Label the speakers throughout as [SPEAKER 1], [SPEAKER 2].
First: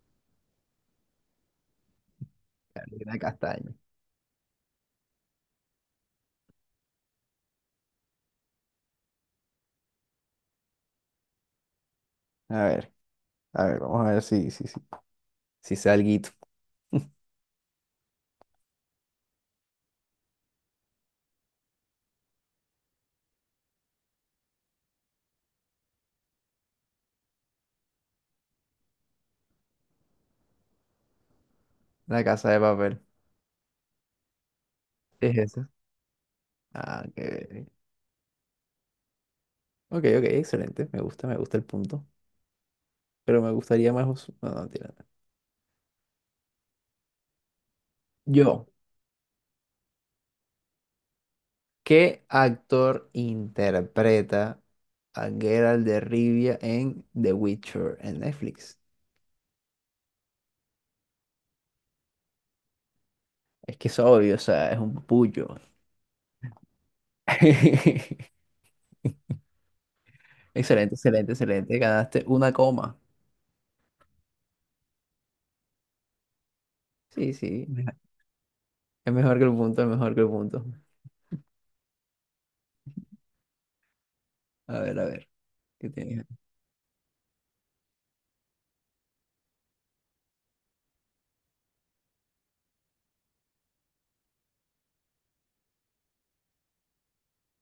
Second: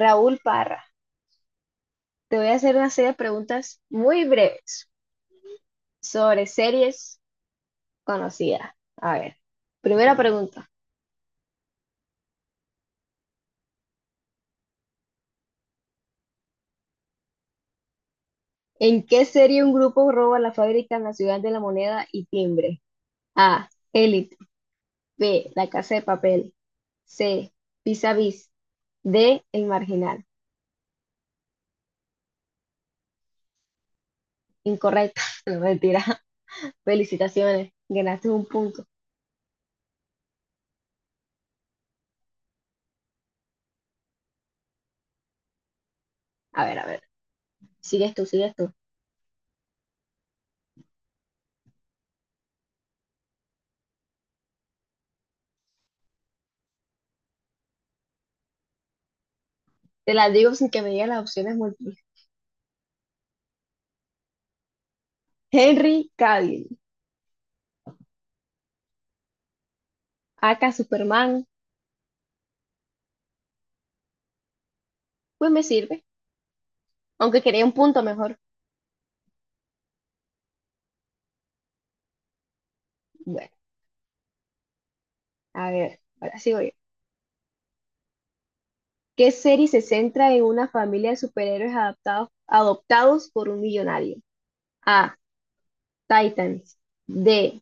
[SPEAKER 1] Raúl Parra, te voy a hacer una serie de
[SPEAKER 2] Carolina Castaño.
[SPEAKER 1] preguntas muy breves sobre series conocidas. A ver, primera pregunta.
[SPEAKER 2] A ver, a ver, vamos a ver si sé alguito.
[SPEAKER 1] ¿En qué serie un grupo roba la fábrica nacional de la moneda y timbre? A. Élite. B. La casa de papel. C. Vis a vis. D. El marginal.
[SPEAKER 2] La casa de papel.
[SPEAKER 1] Incorrecto.
[SPEAKER 2] Es
[SPEAKER 1] No,
[SPEAKER 2] esa.
[SPEAKER 1] mentira.
[SPEAKER 2] Ah, qué...
[SPEAKER 1] Felicitaciones. Ganaste un punto.
[SPEAKER 2] Ok, ok, excelente. Me gusta el punto. Pero me gustaría más... No, no, tira.
[SPEAKER 1] A ver. Sigues tú, sigues
[SPEAKER 2] Yo.
[SPEAKER 1] tú.
[SPEAKER 2] ¿Qué actor interpreta a Geralt de Rivia en The Witcher en Netflix?
[SPEAKER 1] Te las digo sin que me digas las opciones múltiples.
[SPEAKER 2] Es que es obvio, o sea, es un pullo.
[SPEAKER 1] Henry Cavill. Aka
[SPEAKER 2] Excelente, excelente,
[SPEAKER 1] Superman.
[SPEAKER 2] excelente. Ganaste una coma.
[SPEAKER 1] Pues me sirve,
[SPEAKER 2] Sí,
[SPEAKER 1] aunque quería
[SPEAKER 2] sí.
[SPEAKER 1] un punto mejor.
[SPEAKER 2] Es mejor que el punto, es mejor que el punto.
[SPEAKER 1] Bueno,
[SPEAKER 2] A ver, a ver.
[SPEAKER 1] a
[SPEAKER 2] ¿Qué
[SPEAKER 1] ver,
[SPEAKER 2] tienes?
[SPEAKER 1] ahora sigo yo. ¿Qué serie se centra en una familia de superhéroes adoptados por un millonario? A. Titans. D.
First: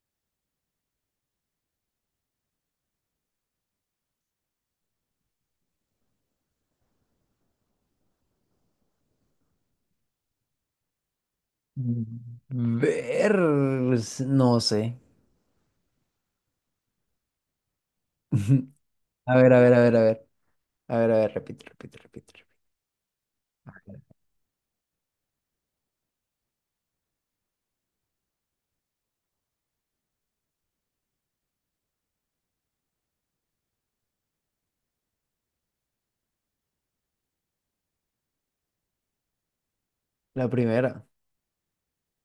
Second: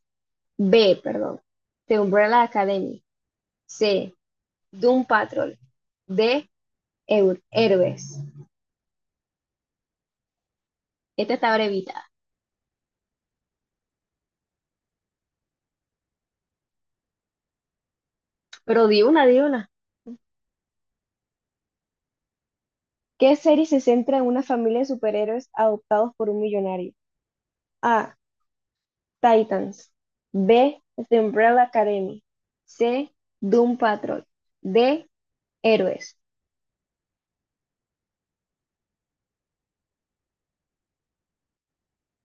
[SPEAKER 1] B, perdón. The Umbrella Academy. C. Doom Patrol. D. Héroes. Esta está brevita.
[SPEAKER 2] Ver. No sé.
[SPEAKER 1] Pero
[SPEAKER 2] A
[SPEAKER 1] di
[SPEAKER 2] ver, a
[SPEAKER 1] una.
[SPEAKER 2] ver, a ver, a ver. A ver, a ver, repite.
[SPEAKER 1] ¿Qué serie se centra en una familia de superhéroes adoptados por un millonario? A. Titans. B. The Umbrella Academy. C. Doom Patrol. D. Héroes.
[SPEAKER 2] La primera.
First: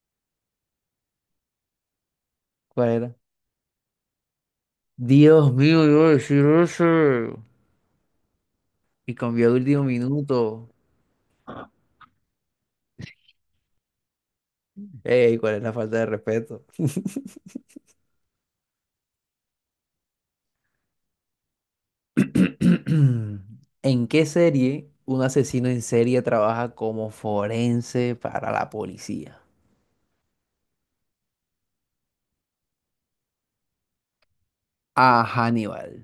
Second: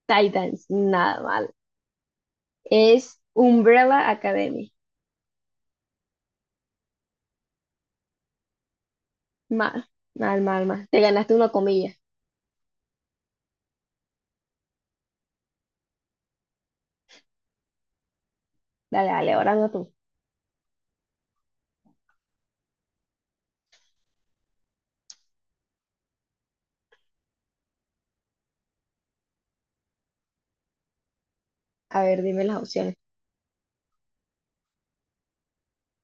[SPEAKER 1] Titans. Nada mal.
[SPEAKER 2] ¿Cuál era?
[SPEAKER 1] Es Umbrella Academy.
[SPEAKER 2] Dios mío, yo decir eso. Y cambió de último
[SPEAKER 1] Mal, mal, mal,
[SPEAKER 2] minuto.
[SPEAKER 1] mal. Te ganaste una comilla.
[SPEAKER 2] Ey, ¿cuál es la falta de respeto?
[SPEAKER 1] Dale, dale, ahora no tú.
[SPEAKER 2] ¿En qué serie un asesino en serie trabaja como forense para la policía?
[SPEAKER 1] A ver, dime las opciones.
[SPEAKER 2] A. Hannibal.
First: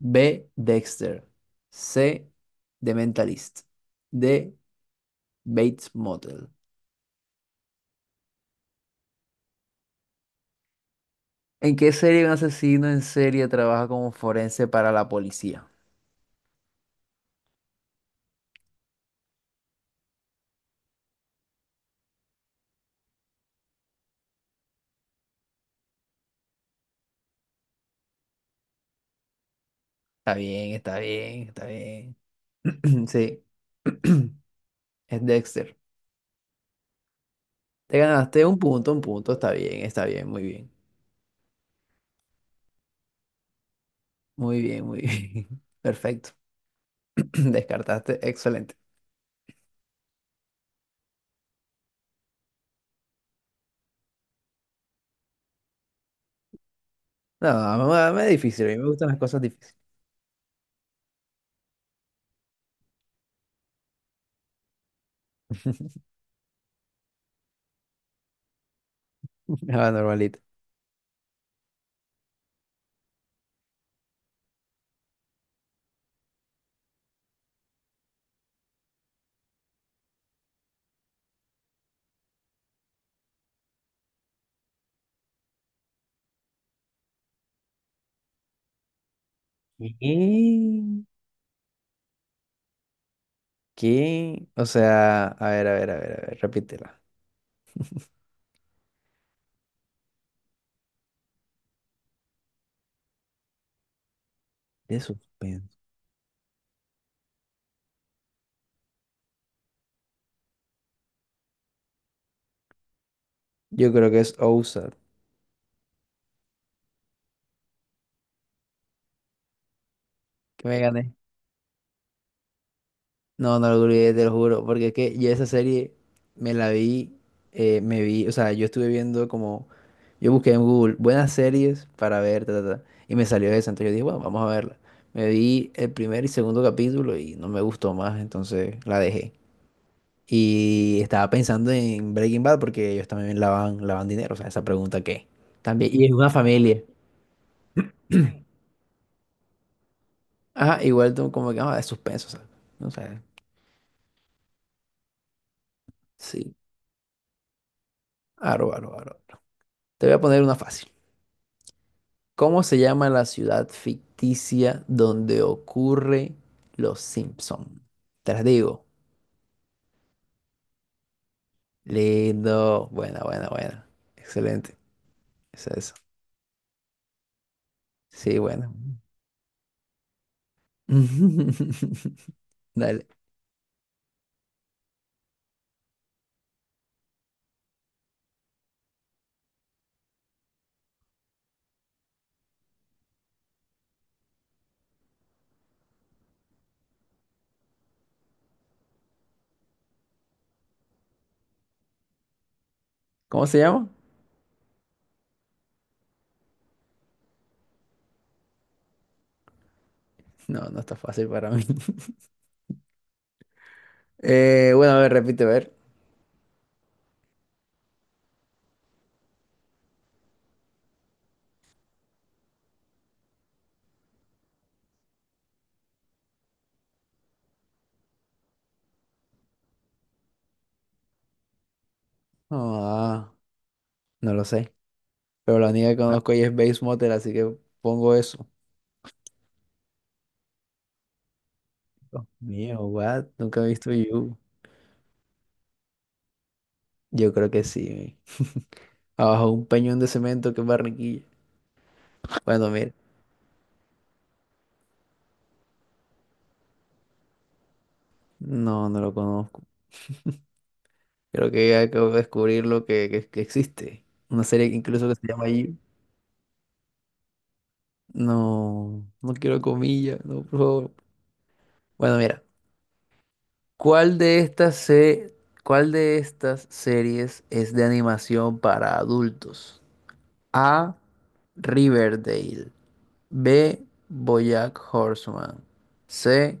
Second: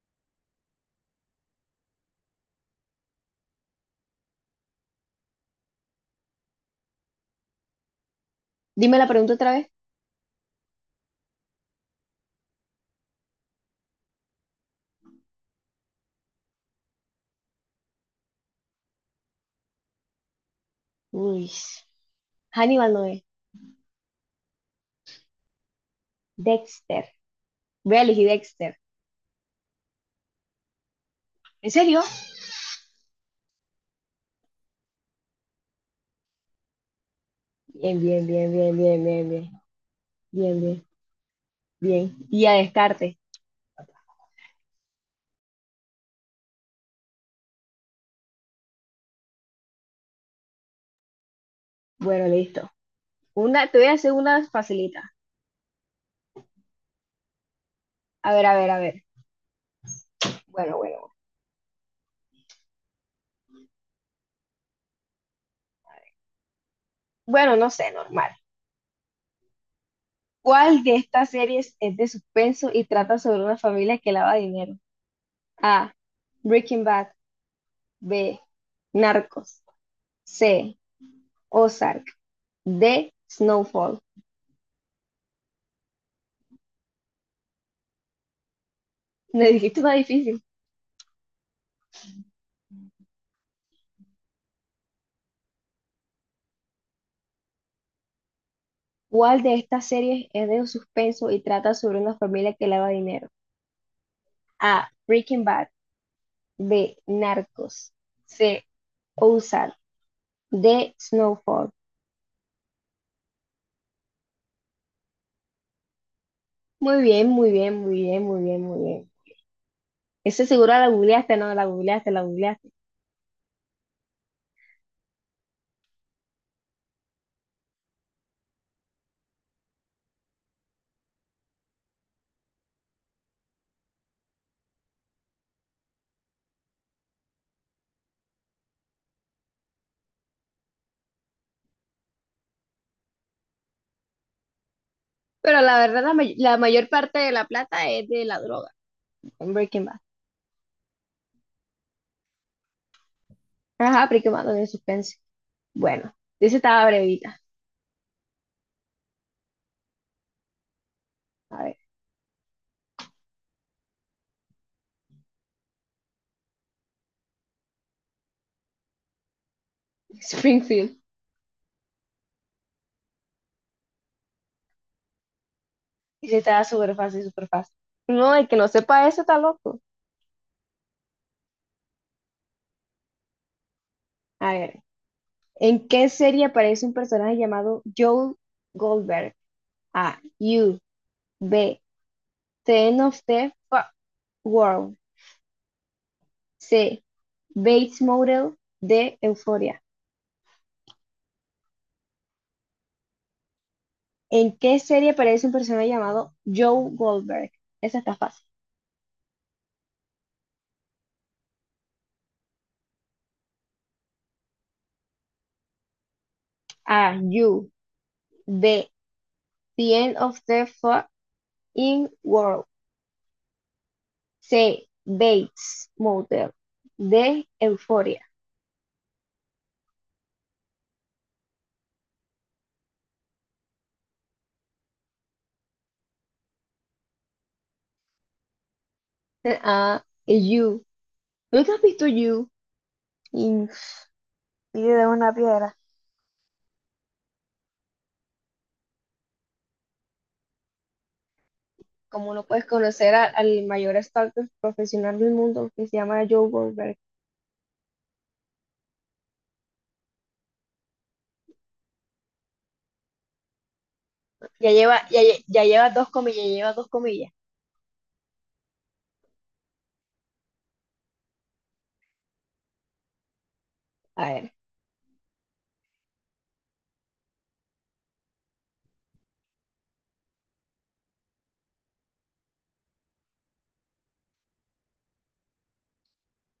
[SPEAKER 2] B. Dexter. C. The Mentalist. D. Bates Motel.
[SPEAKER 1] Dime la pregunta otra vez.
[SPEAKER 2] ¿En qué serie un asesino en serie trabaja como forense para la policía?
[SPEAKER 1] Uy. Hannibal no es. Dexter. Voy a elegir Dexter.
[SPEAKER 2] Está bien, está bien, está
[SPEAKER 1] ¿En serio?
[SPEAKER 2] bien. Sí, es Dexter. Te
[SPEAKER 1] Bien, bien,
[SPEAKER 2] ganaste
[SPEAKER 1] bien,
[SPEAKER 2] un
[SPEAKER 1] bien,
[SPEAKER 2] punto, un
[SPEAKER 1] bien, bien,
[SPEAKER 2] punto.
[SPEAKER 1] bien.
[SPEAKER 2] Está bien, muy
[SPEAKER 1] Bien,
[SPEAKER 2] bien.
[SPEAKER 1] bien, bien. Y a descarte.
[SPEAKER 2] Muy bien, muy bien. Perfecto. Descartaste, excelente.
[SPEAKER 1] Bueno, listo. Una, te voy a hacer una facilita.
[SPEAKER 2] No, me es
[SPEAKER 1] A ver, a
[SPEAKER 2] difícil, a
[SPEAKER 1] ver, a
[SPEAKER 2] mí me
[SPEAKER 1] ver.
[SPEAKER 2] gustan las cosas difíciles.
[SPEAKER 1] Bueno. Bueno, no sé, normal.
[SPEAKER 2] Ah, normalito.
[SPEAKER 1] ¿Cuál de estas series es de suspenso y trata sobre una familia que lava dinero? A. Breaking Bad. B. Narcos. C. Ozark. D. Snowfall. Me dijiste una
[SPEAKER 2] ¿Qué?
[SPEAKER 1] difícil.
[SPEAKER 2] ¿Qué? O sea, a ver, a ver, a ver, a ver, repítela.
[SPEAKER 1] ¿Cuál de estas series es de suspenso y trata sobre una familia que lava dinero? A.
[SPEAKER 2] De
[SPEAKER 1] Breaking Bad.
[SPEAKER 2] suspenso.
[SPEAKER 1] B. Narcos. C. Ozark. D. Snowfall.
[SPEAKER 2] Yo creo que es OSAD.
[SPEAKER 1] Muy bien, muy bien, muy bien, muy bien, muy bien. Ese seguro
[SPEAKER 2] Que me
[SPEAKER 1] la
[SPEAKER 2] gané.
[SPEAKER 1] googleaste, no, la googleaste.
[SPEAKER 2] No, no lo olvidé, te lo juro. Porque es que yo esa serie me la vi, me vi, o sea, yo estuve viendo como, yo busqué en Google buenas series para ver, ta, ta, ta, y me salió esa. Entonces yo dije, bueno, vamos a verla. Me vi el primer y segundo capítulo y no me gustó más, entonces la dejé. Y estaba pensando en Breaking Bad porque ellos también lavan dinero, o sea, esa pregunta que
[SPEAKER 1] Pero la
[SPEAKER 2] también,
[SPEAKER 1] verdad,
[SPEAKER 2] y es una
[SPEAKER 1] la
[SPEAKER 2] familia.
[SPEAKER 1] mayor parte de la plata es de la droga. En Breaking Bad.
[SPEAKER 2] Ajá, igual tú como que, ah, de suspenso, o sea, no sé,
[SPEAKER 1] Ajá, Breaking Bad de suspense. Bueno,
[SPEAKER 2] sí,
[SPEAKER 1] dice estaba brevita.
[SPEAKER 2] aro, aro, aro. Te voy a poner una fácil.
[SPEAKER 1] A ver,
[SPEAKER 2] ¿Cómo se llama la ciudad ficticia donde ocurre Los Simpson? Te las digo.
[SPEAKER 1] Springfield.
[SPEAKER 2] Lindo, buena, buena, buena. Excelente, es eso.
[SPEAKER 1] Dice estaba súper fácil. No,
[SPEAKER 2] Sí,
[SPEAKER 1] el que no
[SPEAKER 2] bueno.
[SPEAKER 1] sepa eso está loco.
[SPEAKER 2] Dale.
[SPEAKER 1] A ver, ¿en qué serie aparece un personaje llamado Joel Goldberg? A. U. B. Ten of the Fu- World. C. Bates Motel. D. Euphoria.
[SPEAKER 2] ¿Cómo se llama?
[SPEAKER 1] ¿En qué serie aparece un personaje llamado Joe Goldberg? Esa está fácil.
[SPEAKER 2] No, no está fácil para mí. Bueno, a ver, repite, a ver.
[SPEAKER 1] A. You. B. The End of the Fucking World. C. Bates Motel. D. Euphoria.
[SPEAKER 2] Ah, no lo sé. Pero la única que Ah, conozco ahí es Base Motel, así que pongo eso.
[SPEAKER 1] A. You. ¿Nunca has visto
[SPEAKER 2] No.
[SPEAKER 1] You?
[SPEAKER 2] Mío, what? Nunca
[SPEAKER 1] Y
[SPEAKER 2] he visto You.
[SPEAKER 1] Y de una piedra.
[SPEAKER 2] Yo creo que sí. Abajo un peñón de cemento que es Barranquilla.
[SPEAKER 1] Como no puedes
[SPEAKER 2] Bueno, mira.
[SPEAKER 1] al mayor stalker profesional del mundo que se llama Joe Goldberg.
[SPEAKER 2] No, no lo conozco. Creo que acabo de descubrir lo que existe. Una
[SPEAKER 1] Ya
[SPEAKER 2] serie que
[SPEAKER 1] lleva,
[SPEAKER 2] incluso que
[SPEAKER 1] ya,
[SPEAKER 2] se llama You.
[SPEAKER 1] ya lleva dos comillas.
[SPEAKER 2] No, no quiero comillas, no, por favor. Bueno, mira. ¿Cuál
[SPEAKER 1] A
[SPEAKER 2] de
[SPEAKER 1] ver.
[SPEAKER 2] estas se- ¿cuál de estas series es de animación para adultos? A. Riverdale. B. BoJack Horseman. C.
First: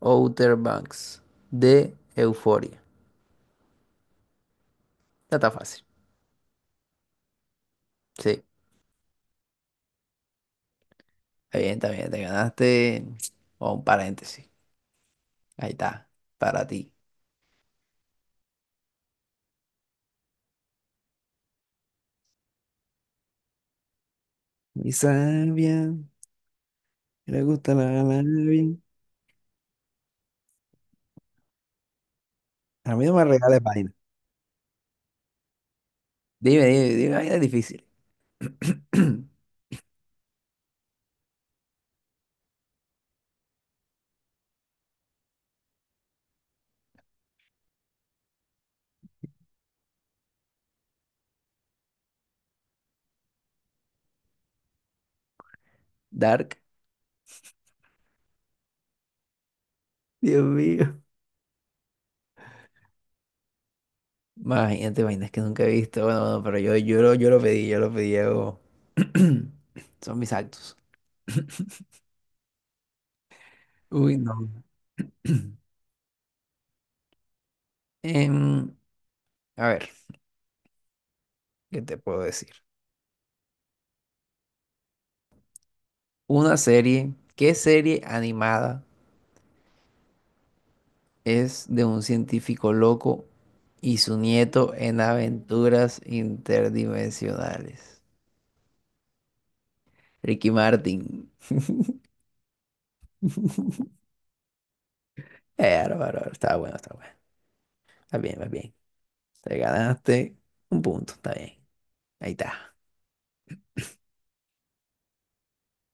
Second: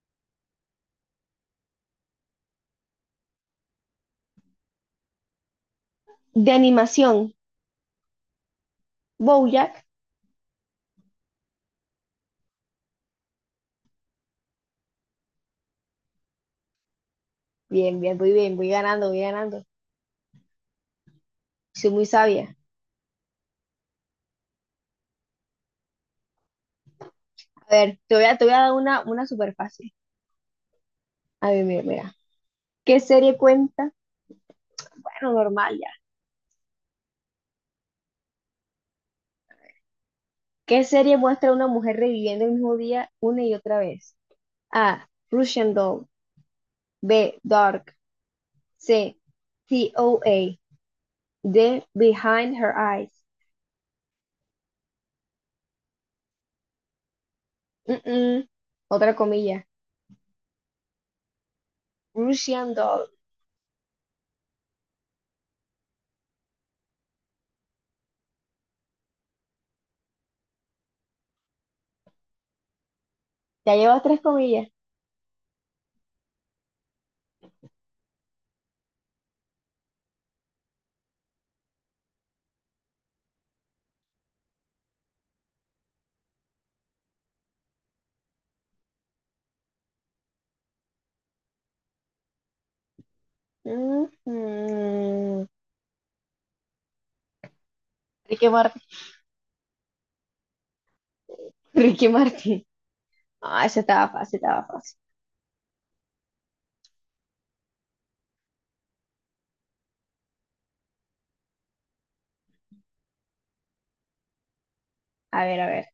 [SPEAKER 2] Outer Banks. D. Euphoria. Ya está fácil.
[SPEAKER 1] De animación,
[SPEAKER 2] Sí,
[SPEAKER 1] Bojack.
[SPEAKER 2] está bien, está bien. Te ganaste o un paréntesis. Ahí está, para ti.
[SPEAKER 1] Muy bien, voy voy ganando. Soy muy sabia.
[SPEAKER 2] Mi sabia, le gusta
[SPEAKER 1] A
[SPEAKER 2] la
[SPEAKER 1] ver, te voy a dar
[SPEAKER 2] labia.
[SPEAKER 1] una súper fácil. A ver, mira.
[SPEAKER 2] A
[SPEAKER 1] ¿Qué
[SPEAKER 2] mí no me
[SPEAKER 1] serie
[SPEAKER 2] regales
[SPEAKER 1] cuenta?
[SPEAKER 2] vaina.
[SPEAKER 1] Bueno, normal ya.
[SPEAKER 2] Dime, dime, dime, vaina difícil.
[SPEAKER 1] ¿Qué serie muestra a una mujer reviviendo el mismo día una y otra vez? A. Russian Doll. B. Dark. C. T O A D. Behind Her Eyes.
[SPEAKER 2] Dark.
[SPEAKER 1] Mm, mm. Otra comilla.
[SPEAKER 2] Dios mío.
[SPEAKER 1] Russian Doll.
[SPEAKER 2] Imagínate vainas que nunca he visto. Bueno, bueno, pero yo lo pedí, yo lo pedí. Son mis actos.
[SPEAKER 1] Ya llevas
[SPEAKER 2] Uy,
[SPEAKER 1] tres
[SPEAKER 2] no.
[SPEAKER 1] comillas.
[SPEAKER 2] Em, a ver, ¿qué te puedo decir? Una serie, ¿qué serie animada es de un científico loco y
[SPEAKER 1] Mm,
[SPEAKER 2] su nieto en
[SPEAKER 1] mm.
[SPEAKER 2] aventuras interdimensionales?
[SPEAKER 1] Ricky Martin.
[SPEAKER 2] Ricky Martin.
[SPEAKER 1] Ricky Martin. Ah, esa estaba estaba fácil.
[SPEAKER 2] Bárbaro, está bueno, está bueno. Está bien, está bien. Te ganaste un punto, está bien. Ahí está.
[SPEAKER 1] A ver.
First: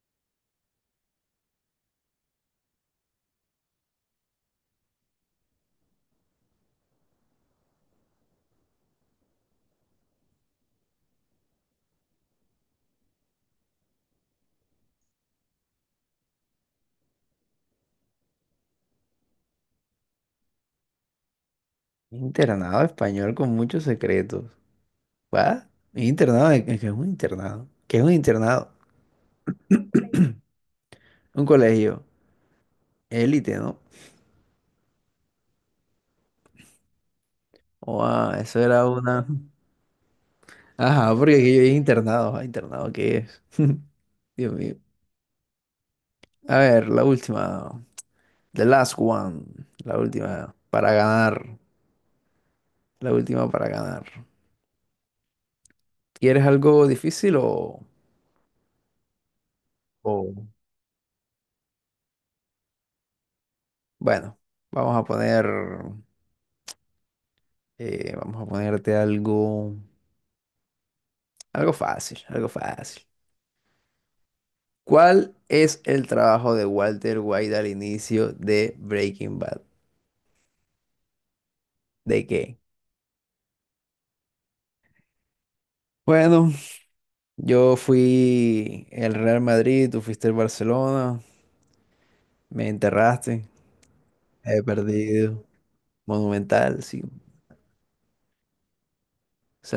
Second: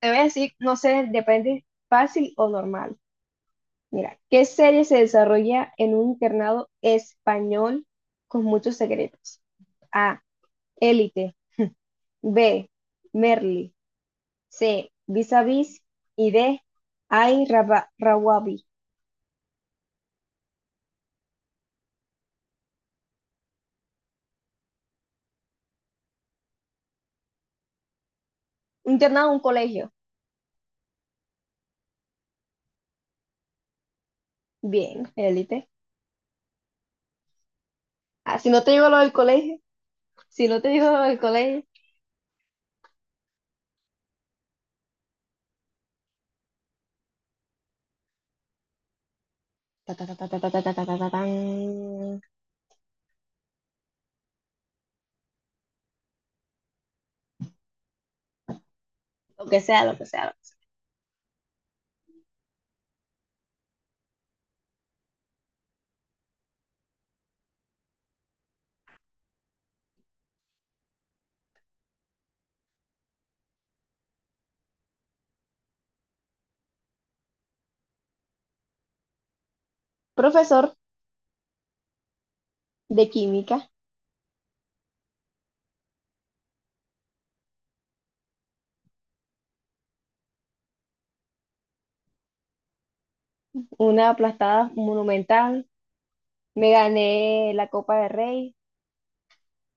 [SPEAKER 1] Te voy a decir, no sé, depende fácil o normal. Mira, ¿qué serie se desarrolla en un internado español con muchos secretos? A. Élite. B. Merli. C. Vis a Vis. Y D. Ay, Rawabi.
[SPEAKER 2] Internado español con muchos secretos. ¿Va? Internado, ¿qué es un internado? ¿Qué es un internado?
[SPEAKER 1] Un internado, un colegio.
[SPEAKER 2] Un colegio. Élite, ¿no?
[SPEAKER 1] Bien, élite.
[SPEAKER 2] Oh,
[SPEAKER 1] Ah,
[SPEAKER 2] ah,
[SPEAKER 1] si
[SPEAKER 2] eso
[SPEAKER 1] no te
[SPEAKER 2] era
[SPEAKER 1] digo lo del
[SPEAKER 2] una.
[SPEAKER 1] colegio, si no te digo lo
[SPEAKER 2] Ajá,
[SPEAKER 1] del
[SPEAKER 2] porque aquí yo
[SPEAKER 1] colegio.
[SPEAKER 2] dije internado. Ah, internado, ¿qué es? Dios mío. A ver, la última. The last one.
[SPEAKER 1] Ta,
[SPEAKER 2] La
[SPEAKER 1] ta, ta, ta, ta, ta,
[SPEAKER 2] última.
[SPEAKER 1] ta, ta, ta,
[SPEAKER 2] Para
[SPEAKER 1] ta, ta, tan.
[SPEAKER 2] ganar. La última para ganar. ¿Quieres algo difícil o...?
[SPEAKER 1] Lo que sea.
[SPEAKER 2] o- Bueno, vamos a poner... vamos a ponerte algo... Algo fácil, algo fácil. ¿Cuál es el trabajo de Walter White al inicio de Breaking Bad?
[SPEAKER 1] Profesor
[SPEAKER 2] ¿De qué?
[SPEAKER 1] de química.
[SPEAKER 2] Bueno, yo fui el Real Madrid, tú fuiste el Barcelona, me enterraste,
[SPEAKER 1] Una
[SPEAKER 2] he
[SPEAKER 1] aplastada
[SPEAKER 2] perdido.
[SPEAKER 1] monumental. Me
[SPEAKER 2] Monumental, sí,
[SPEAKER 1] gané la Copa de Rey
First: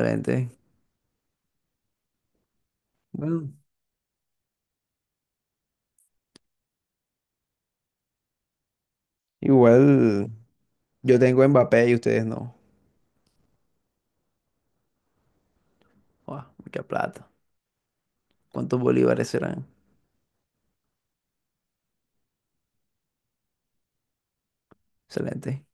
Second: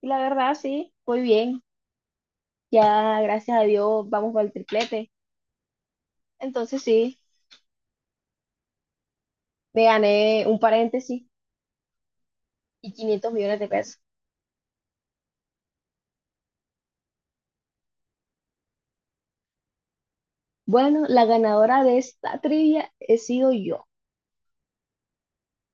[SPEAKER 1] y la verdad sí, muy bien. Ya
[SPEAKER 2] Bueno,
[SPEAKER 1] gracias a Dios vamos por el triplete. Entonces sí, me
[SPEAKER 2] igual
[SPEAKER 1] gané un
[SPEAKER 2] yo
[SPEAKER 1] paréntesis
[SPEAKER 2] tengo Mbappé y ustedes no.
[SPEAKER 1] y 500 millones de pesos.
[SPEAKER 2] Guau, mucha plata. ¿Cuántos bolívares serán?
[SPEAKER 1] Bueno, la ganadora de esta trivia he sido yo.
[SPEAKER 2] Excelente.